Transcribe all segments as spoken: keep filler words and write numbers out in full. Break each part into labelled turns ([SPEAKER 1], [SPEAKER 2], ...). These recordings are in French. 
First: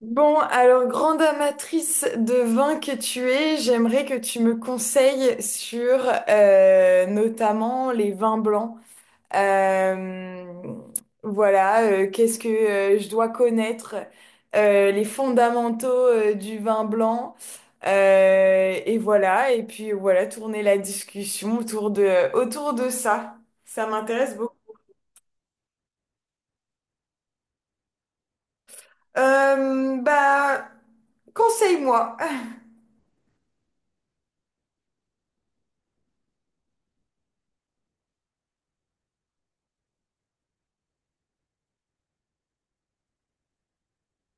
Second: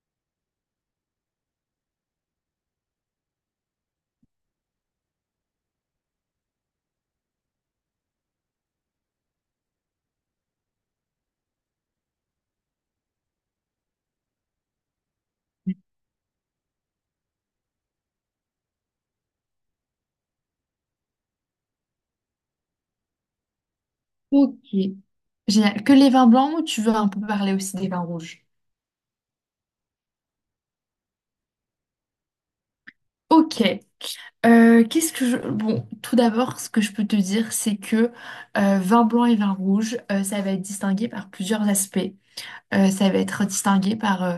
[SPEAKER 1] Bon, alors grande amatrice de vin que tu es, j'aimerais que tu me conseilles sur euh, notamment les vins blancs. Euh, voilà, euh, qu'est-ce que euh, je dois connaître, euh, les fondamentaux euh, du vin blanc. Euh, et voilà, et puis voilà, tourner la discussion autour de, autour de ça. Ça m'intéresse beaucoup.
[SPEAKER 2] Ok. Génial. Que les vins blancs ou tu veux un peu parler aussi des vins rouges?
[SPEAKER 1] Euh, bah, conseille-moi.
[SPEAKER 2] Ok. Euh, qu'est-ce que je... Bon, tout d'abord, ce que je peux te dire, c'est que euh, vin blanc et vin rouge, euh, ça va être distingué par plusieurs aspects. Euh, ça va être distingué par euh,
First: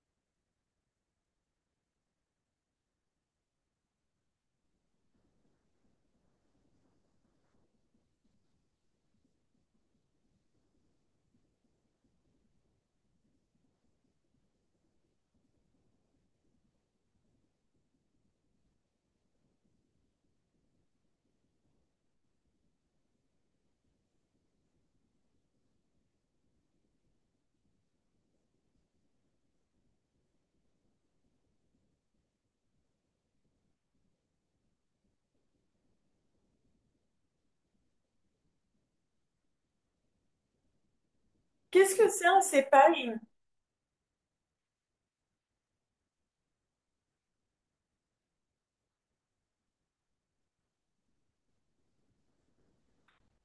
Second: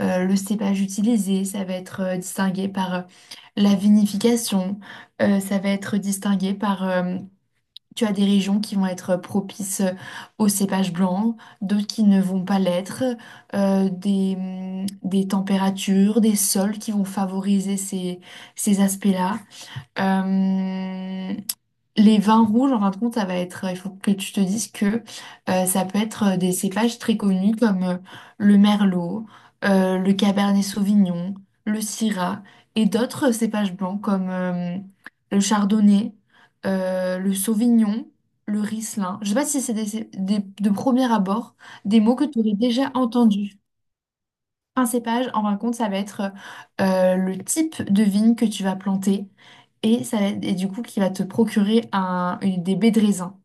[SPEAKER 2] euh, le cépage utilisé, ça va être euh, distingué par euh, la vinification, euh, ça va être distingué par euh, tu as des régions qui vont être propices euh, aux cépages blancs, d'autres qui ne vont pas l'être, euh, des, hum, des températures, des sols qui vont favoriser ces, ces aspects-là. Euh, les vins rouges, en fin de compte, ça va être, il faut que tu te dises que euh, ça peut être euh, des cépages très connus comme euh, le merlot, euh, le cabernet sauvignon, le syrah et d'autres cépages blancs comme euh, le chardonnay, euh, le sauvignon, le riesling. Je sais pas si c'est des, cé- des- de premier abord
[SPEAKER 1] Qu'est-ce
[SPEAKER 2] des
[SPEAKER 1] que
[SPEAKER 2] mots que
[SPEAKER 1] c'est un
[SPEAKER 2] tu aurais déjà
[SPEAKER 1] cépage?
[SPEAKER 2] entendus. Un cépage, en fin de compte, ça va être euh, le type de vigne que tu vas planter et, ça, va et du coup qui va te procurer un, une- des baies de raisin.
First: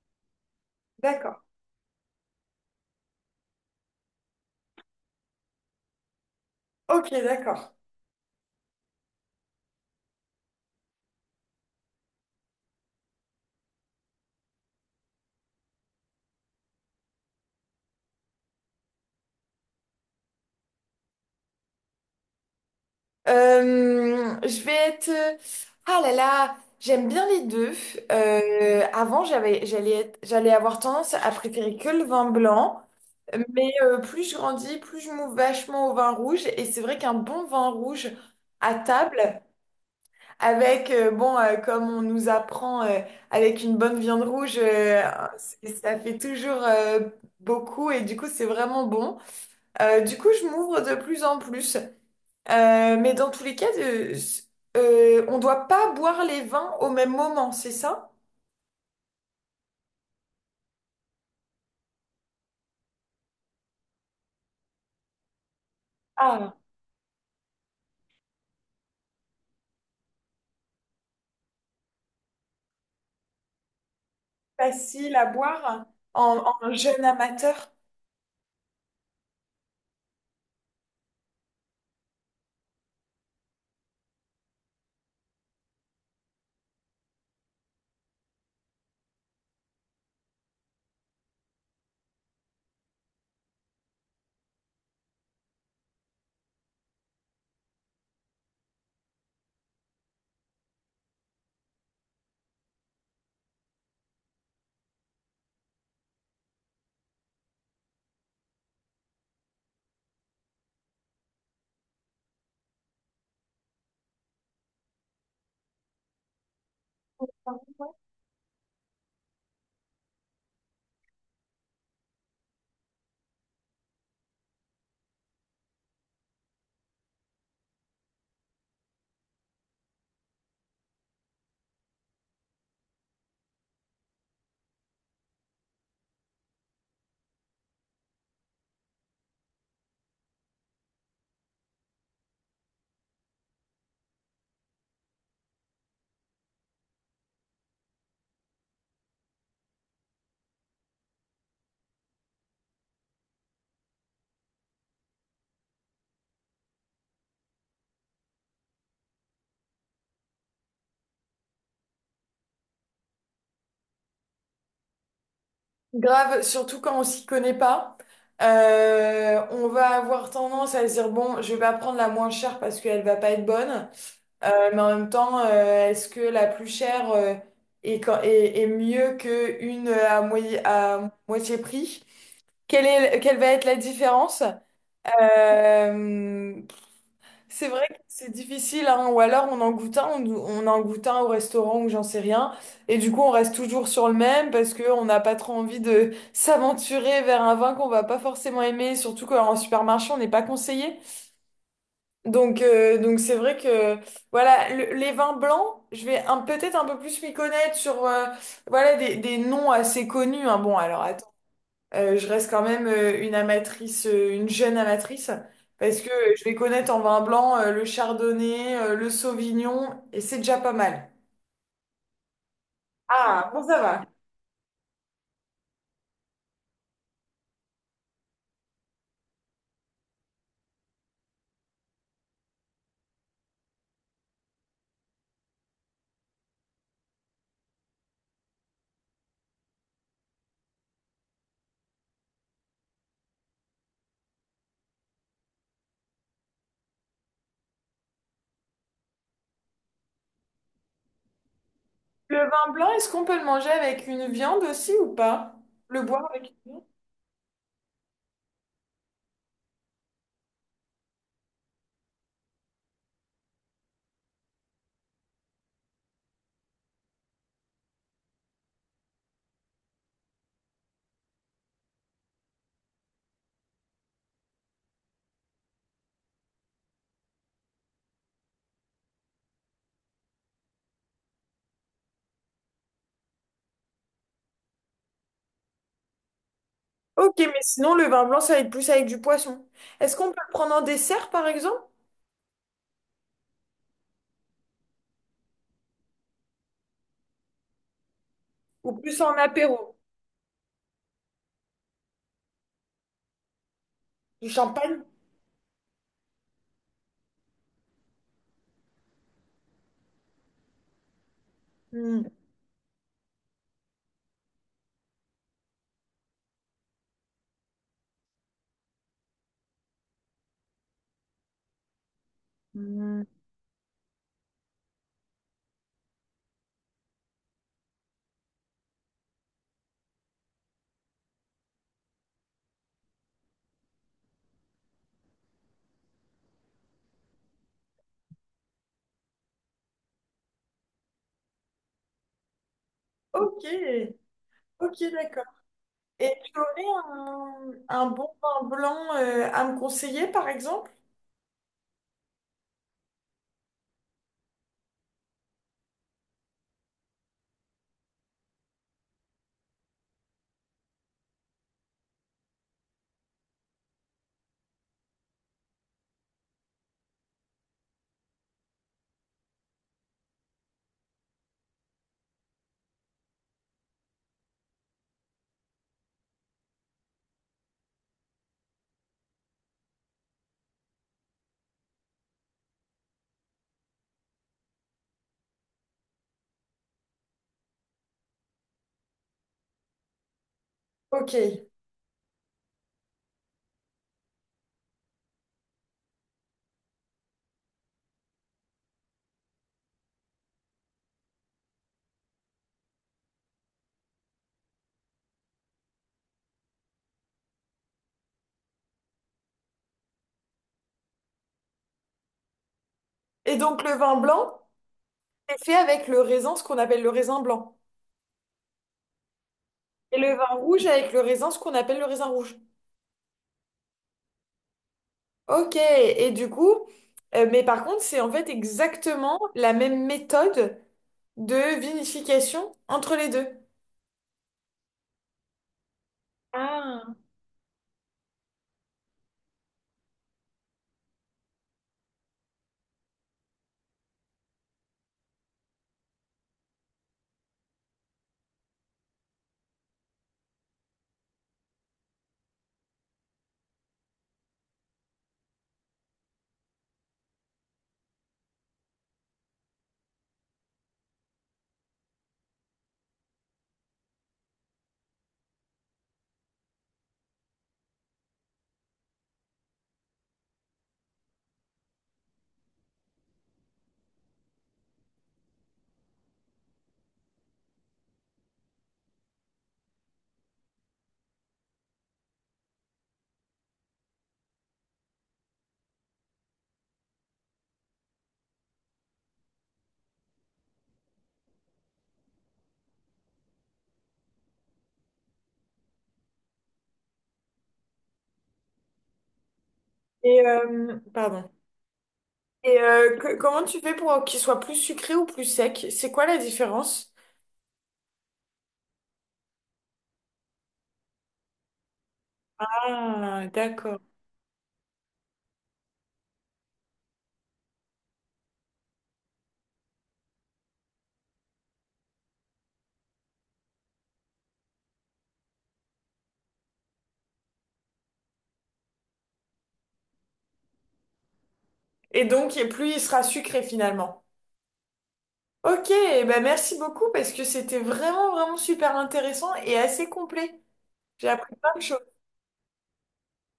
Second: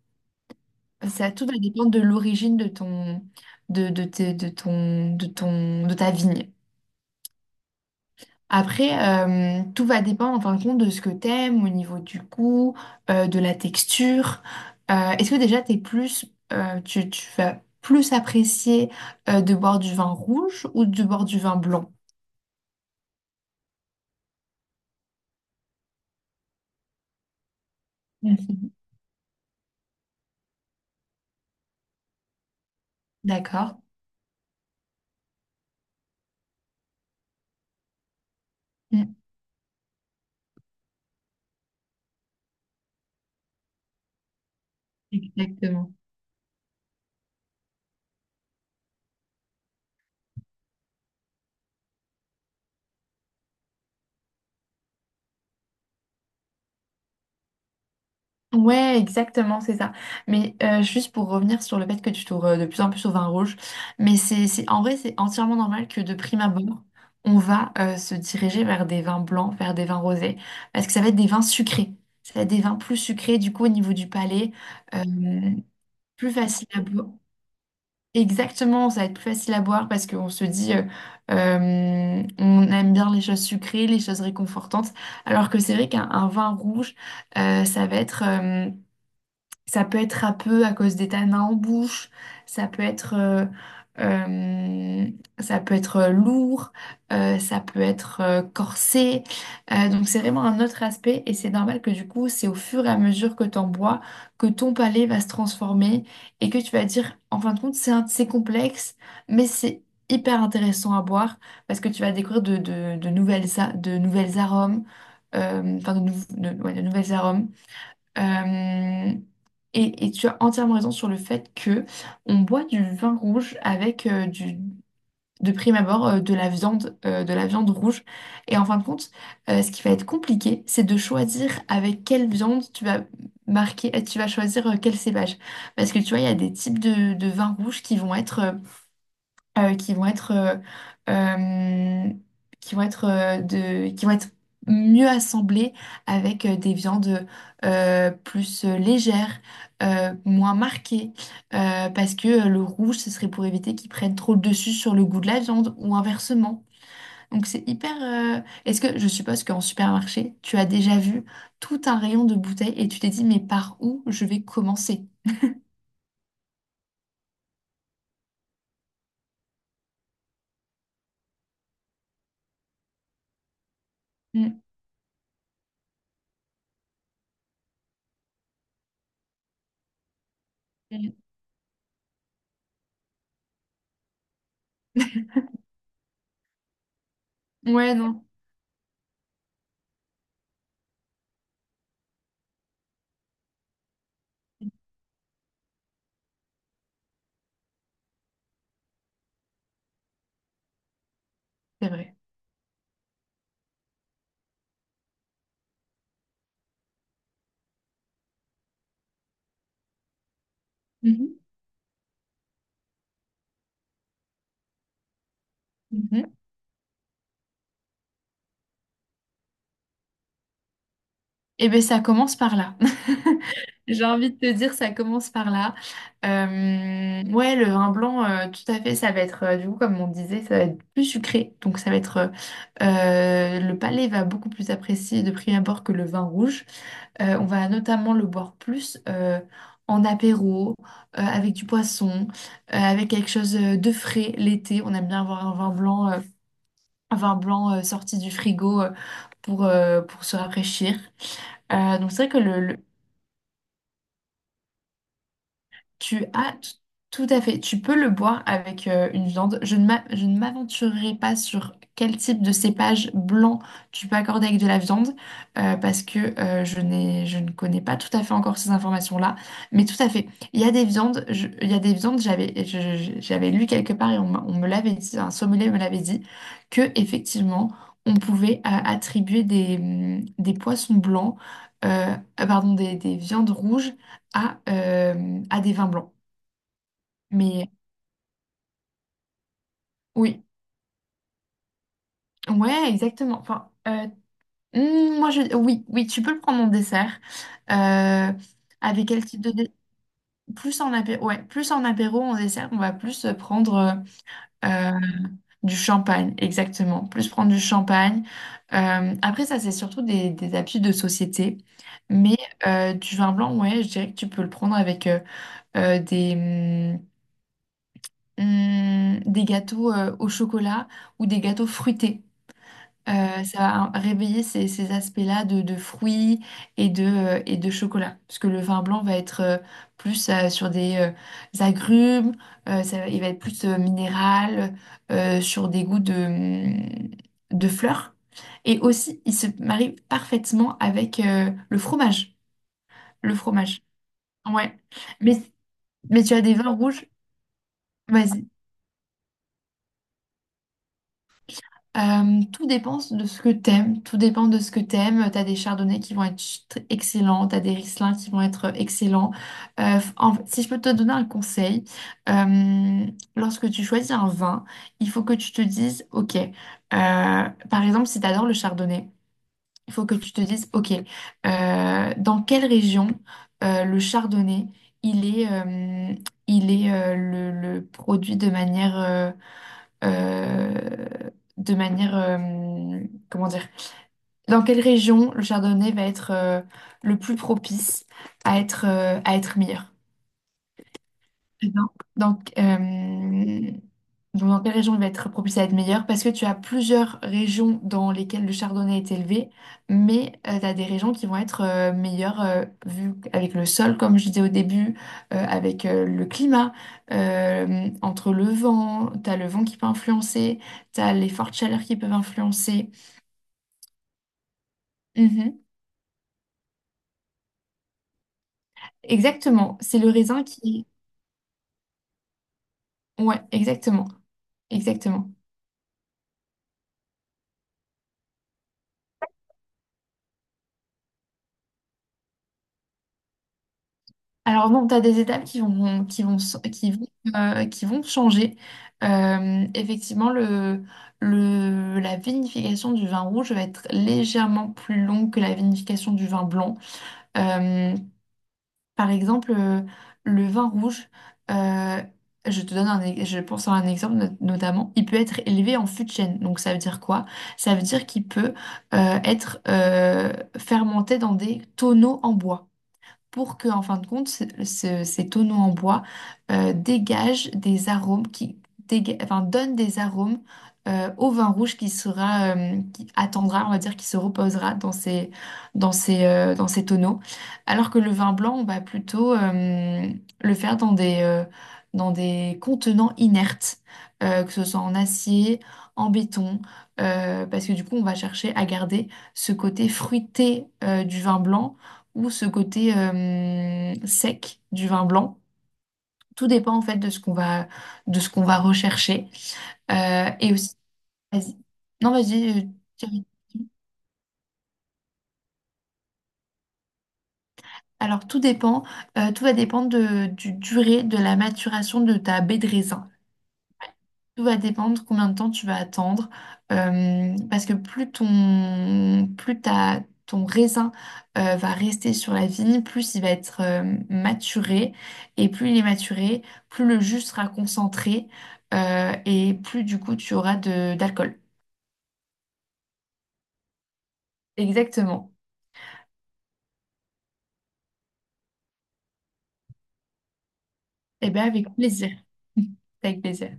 [SPEAKER 2] Ça,
[SPEAKER 1] D'accord.
[SPEAKER 2] tout va dépendre de l'origine de ton, de, de, tes- de ton, de ton, de ta vigne.
[SPEAKER 1] Ok, d'accord.
[SPEAKER 2] Après, euh, tout va dépendre en fin de compte de ce que t'aimes au niveau du goût, euh, de la texture. Euh, est-ce que déjà t'es plus, euh, tu, tu vas plus apprécier euh, de boire du vin rouge ou de boire du vin blanc?
[SPEAKER 1] Euh, je vais être... euh, Ah là là, j'aime bien les deux.
[SPEAKER 2] Mhm.
[SPEAKER 1] Euh, avant, j'avais, j'allais être- j'allais avoir tendance à préférer que le vin blanc. Mais
[SPEAKER 2] D'accord.
[SPEAKER 1] euh, plus je grandis, plus je m'ouvre vachement au vin rouge. Et c'est vrai qu'un bon vin rouge à
[SPEAKER 2] Mmh.
[SPEAKER 1] table, avec, euh, bon, euh, comme on nous apprend, euh, avec une bonne viande rouge, euh, c'est-
[SPEAKER 2] Exactement.
[SPEAKER 1] ça fait toujours euh, beaucoup. Et du coup, c'est vraiment bon. Euh, du coup, je m'ouvre de plus en plus. Euh, mais dans tous les cas, euh, s- euh, on doit pas boire les vins au même moment, c'est ça?
[SPEAKER 2] Ouais, exactement, c'est ça. Mais euh, juste pour revenir sur le fait que tu tournes euh, de plus en plus au vin rouge, mais c'est, c'est, en vrai, c'est entièrement normal que de prime
[SPEAKER 1] Ah,
[SPEAKER 2] abord, on va euh, se diriger vers des vins blancs, vers des vins rosés, parce que ça va être des vins sucrés. Ça va être des vins plus sucrés, du coup, au niveau du palais, euh,
[SPEAKER 1] facile à boire
[SPEAKER 2] plus
[SPEAKER 1] en,
[SPEAKER 2] facile
[SPEAKER 1] en
[SPEAKER 2] à
[SPEAKER 1] jeune
[SPEAKER 2] boire.
[SPEAKER 1] amateur.
[SPEAKER 2] Exactement, ça va être plus facile à boire parce qu'on se dit, euh, euh, on aime bien les choses sucrées, les choses réconfortantes, alors que c'est vrai qu'un un vin rouge, euh, ça va être euh, ça peut être râpeux à cause des tanins en bouche, ça peut être, euh, euh, ça peut être lourd, euh, ça peut être euh, corsé. Euh, donc c'est vraiment un autre aspect et c'est normal que du coup, c'est au fur et à mesure que tu en bois que ton palais va se transformer et que tu vas dire, en fin de compte, c'est un- c'est complexe, mais c'est hyper intéressant à boire parce que tu vas découvrir de, de- de nouvelles, a- de nouvelles arômes, euh, enfin de, nou- de ouais, de nouvelles arômes. Euh, et, et tu as entièrement raison sur le fait que on boit du vin rouge avec euh, du, de prime abord euh, de la viande, euh, de la viande rouge. Et en fin de compte, euh, ce qui va être compliqué, c'est de choisir avec quelle viande tu vas marquer, tu vas choisir euh, quel cépage. Parce que tu vois, il y a des types de, de vins rouges qui vont être euh, euh, qui vont être, euh, euh, qui vont être, euh, de, qui vont être mieux assemblées avec euh, des viandes euh, plus euh, légères, euh, moins marquées, euh, parce que euh, le rouge, ce serait pour éviter qu'ils prennent trop le dessus sur le goût de la viande ou inversement. Donc c'est hyper... euh, Est-ce que je suppose qu'en supermarché, tu as déjà vu tout un rayon de bouteilles et tu t'es dit, mais par où je vais commencer?
[SPEAKER 1] Grave, surtout quand on s'y connaît pas. Euh, on va avoir tendance à se dire, bon, je vais pas prendre la moins chère parce qu'elle va pas être bonne.
[SPEAKER 2] Mm,
[SPEAKER 1] Euh, mais en même temps, euh, est-ce que la plus chère euh, est, quand- est- est mieux qu'une à, moitié- à
[SPEAKER 2] mm.
[SPEAKER 1] moitié prix? Quelle est, quelle va être la différence? Euh, C'est vrai que
[SPEAKER 2] Ouais, non,
[SPEAKER 1] c'est difficile, hein. Ou alors on en goûte un, on, on en goûte un au restaurant ou j'en sais rien. Et du coup, on reste toujours sur le même parce qu'on n'a pas trop envie de s'aventurer vers un vin qu'on va pas forcément aimer, surtout qu'en supermarché, on n'est pas conseillé.
[SPEAKER 2] c'est vrai.
[SPEAKER 1] Donc, euh, donc c'est vrai que voilà, le- les vins blancs, je vais un- peut-être un peu plus m'y connaître sur euh, voilà, des, des noms assez connus, hein. Bon, alors euh, je reste quand même euh, une amatrice, euh, une jeune amatrice, parce que euh,
[SPEAKER 2] Mhm.
[SPEAKER 1] je vais connaître en vin blanc euh, le chardonnay, euh, le sauvignon, et c'est déjà pas mal.
[SPEAKER 2] Eh bien, ça commence par là.
[SPEAKER 1] Ah, bon, ça
[SPEAKER 2] J'ai
[SPEAKER 1] va.
[SPEAKER 2] envie de te dire, ça commence par là. Euh, ouais, le vin blanc, euh, tout à fait, ça va être, euh, du coup, comme on disait, ça va être plus sucré. Donc, ça va être, euh, euh, le palais va beaucoup plus apprécier de prime abord que le vin rouge. Euh, on va notamment le boire plus euh, en apéro, euh, avec du poisson, euh, avec quelque chose euh, de frais l'été. On aime bien avoir un vin blanc, euh, un vin blanc euh, sorti du frigo euh, pour, euh, pour se rafraîchir. Euh, donc c'est vrai
[SPEAKER 1] Le
[SPEAKER 2] que
[SPEAKER 1] vin
[SPEAKER 2] le,
[SPEAKER 1] blanc, est-ce qu'on peut le manger avec une viande aussi ou pas? Le
[SPEAKER 2] Tu
[SPEAKER 1] boire avec
[SPEAKER 2] as t-
[SPEAKER 1] une viande?
[SPEAKER 2] tout à fait. Tu peux le boire avec euh, une viande. Je ne m'a- je ne m'aventurerai pas sur quel type de cépage blanc tu peux accorder avec de la viande euh, parce que euh, je n'ai, je ne connais pas tout à fait encore ces informations-là. Mais tout à fait. Il y a des viandes. Je- il y a des viandes. J'avais, je- je- j'avais lu quelque part et on, m'a- on me l'avait dit. Un sommelier me l'avait dit que effectivement on pouvait euh, attribuer des, hum, des poissons blancs, euh, pardon, des des viandes rouges à, euh, à des vins blancs.
[SPEAKER 1] Ok, mais
[SPEAKER 2] Mais
[SPEAKER 1] sinon, le vin blanc, ça va être plus avec du poisson. Est-ce qu'on peut
[SPEAKER 2] oui,
[SPEAKER 1] le prendre en dessert, par exemple?
[SPEAKER 2] ouais, exactement. Enfin, euh, hmm, moi, je, oui, oui, tu peux le prendre en dessert. Euh,
[SPEAKER 1] Ou
[SPEAKER 2] avec
[SPEAKER 1] plus
[SPEAKER 2] quel
[SPEAKER 1] en
[SPEAKER 2] type de dé-
[SPEAKER 1] apéro?
[SPEAKER 2] Plus en apéro, ouais, plus en apéro, en dessert, on va plus prendre euh,
[SPEAKER 1] Du
[SPEAKER 2] euh,
[SPEAKER 1] champagne?
[SPEAKER 2] du champagne, exactement. Plus prendre du champagne. Euh, après, ça, c'est surtout des, des habitudes de société.
[SPEAKER 1] Hmm.
[SPEAKER 2] Mais euh, du vin blanc, ouais, je dirais que tu peux le prendre avec euh, euh, des, hum, hum, des gâteaux euh, au chocolat ou des gâteaux fruités.
[SPEAKER 1] Hmm.
[SPEAKER 2] Euh, ça va réveiller ces, ces aspects-là de, de fruits et de, euh, et de chocolat. Parce que le vin blanc va être euh, plus euh, sur des euh, agrumes, euh, ça va- il va être plus euh, minéral, euh, sur des goûts de, mm, de fleurs. Et aussi, il se marie parfaitement avec euh, le fromage. Le
[SPEAKER 1] Ok,
[SPEAKER 2] fromage. Ouais.
[SPEAKER 1] ok,
[SPEAKER 2] Mais,
[SPEAKER 1] d'accord.
[SPEAKER 2] mais
[SPEAKER 1] Et
[SPEAKER 2] tu as des
[SPEAKER 1] tu
[SPEAKER 2] vins
[SPEAKER 1] aurais
[SPEAKER 2] rouges.
[SPEAKER 1] un, un bon vin blanc euh, à me conseiller, par exemple?
[SPEAKER 2] Euh, tout dépend de ce que t'aimes, tout dépend de ce que t'aimes. T'as des chardonnays qui vont être ch- tr- excellents, t'as des Riesling qui vont être euh, excellents. Euh, f- en fait, si je peux te donner un conseil, euh, lorsque tu choisis un vin, il faut que tu te dises, ok, euh, par exemple, si t'adores le chardonnay, il faut que tu te dises, ok, euh, dans quelle région euh, le chardonnay, il est, euh, il est euh, le, le produit de manière euh, euh, de manière, euh, comment dire, dans quelle région le chardonnay va être euh, le plus propice à être, euh, à être meilleur.
[SPEAKER 1] Ok.
[SPEAKER 2] Très bien. Donc, euh, donc, dans quelle région il va être propice à être meilleur? Parce que tu as plusieurs régions dans lesquelles le chardonnay est élevé, mais tu as des régions qui vont être euh, meilleures euh, vu avec le sol, comme je disais au début, euh, avec euh, le climat, euh, entre le vent, tu as le vent qui peut influencer, tu as les fortes chaleurs qui peuvent influencer.
[SPEAKER 1] Et donc le vin blanc, c'est
[SPEAKER 2] Mhm.
[SPEAKER 1] fait avec le raisin, ce qu'on appelle le raisin blanc.
[SPEAKER 2] Exactement, c'est le
[SPEAKER 1] Et le
[SPEAKER 2] raisin
[SPEAKER 1] vin rouge
[SPEAKER 2] qui...
[SPEAKER 1] avec le raisin, ce qu'on appelle le raisin rouge.
[SPEAKER 2] Ouais, exactement, exactement.
[SPEAKER 1] Ok. Et du coup, euh, mais par contre, c'est en fait exactement la même méthode de vinification entre les deux.
[SPEAKER 2] Alors non, tu as des étapes qui vont, qui vont, s- qui vont,
[SPEAKER 1] Ah.
[SPEAKER 2] euh, qui vont changer. Euh, effectivement, le, le, la vinification du vin rouge va être légèrement plus longue que la vinification du vin blanc. Euh, par exemple, euh, le vin rouge, euh, je te donne un, e- je pense à un exemple not- notamment, il peut être élevé en fût de chêne. Donc ça veut dire quoi? Ça veut dire qu'il peut euh, être euh, fermenté dans des tonneaux en bois pour que, en fin de compte, ce- ce- ces tonneaux en bois euh, dégagent des arômes qui déga- enfin, donnent des arômes euh, au vin rouge qui sera, euh, qui attendra, on va dire, qui se reposera dans ces, dans ces, euh, dans ces tonneaux. Alors que le vin blanc, on va plutôt euh, le faire dans des, euh, dans des contenants inertes, euh, que ce soit en acier, en béton, euh, parce que du coup, on va chercher à garder ce côté fruité euh, du vin blanc ou ce côté euh, sec du vin blanc. Tout dépend en fait de ce qu'on va, de ce qu'on va rechercher. Euh,
[SPEAKER 1] Et
[SPEAKER 2] et aussi,
[SPEAKER 1] euh, pardon.
[SPEAKER 2] vas-y. Non, vas-y. euh,
[SPEAKER 1] Et euh,
[SPEAKER 2] Thierry.
[SPEAKER 1] que- comment tu fais pour qu'il soit plus sucré ou plus sec? C'est quoi la différence?
[SPEAKER 2] Alors, tout dépend, euh, tout va dépendre de, du durée de la maturation de ta baie de raisin.
[SPEAKER 1] Ah, d'accord.
[SPEAKER 2] Tout va dépendre combien de temps tu vas attendre, euh, parce que plus ton, plus ta, ton raisin euh, va rester sur la vigne, plus il va être euh, maturé, et plus il est maturé, plus le jus sera concentré, euh, et plus du coup tu auras de, d'alcool.
[SPEAKER 1] Et donc, et plus il sera sucré finalement.
[SPEAKER 2] Exactement.
[SPEAKER 1] Ok, eh ben merci beaucoup parce que c'était vraiment, vraiment super intéressant et assez complet. J'ai
[SPEAKER 2] Eh bien,
[SPEAKER 1] appris
[SPEAKER 2] avec
[SPEAKER 1] plein de
[SPEAKER 2] plaisir.
[SPEAKER 1] choses.
[SPEAKER 2] Avec plaisir.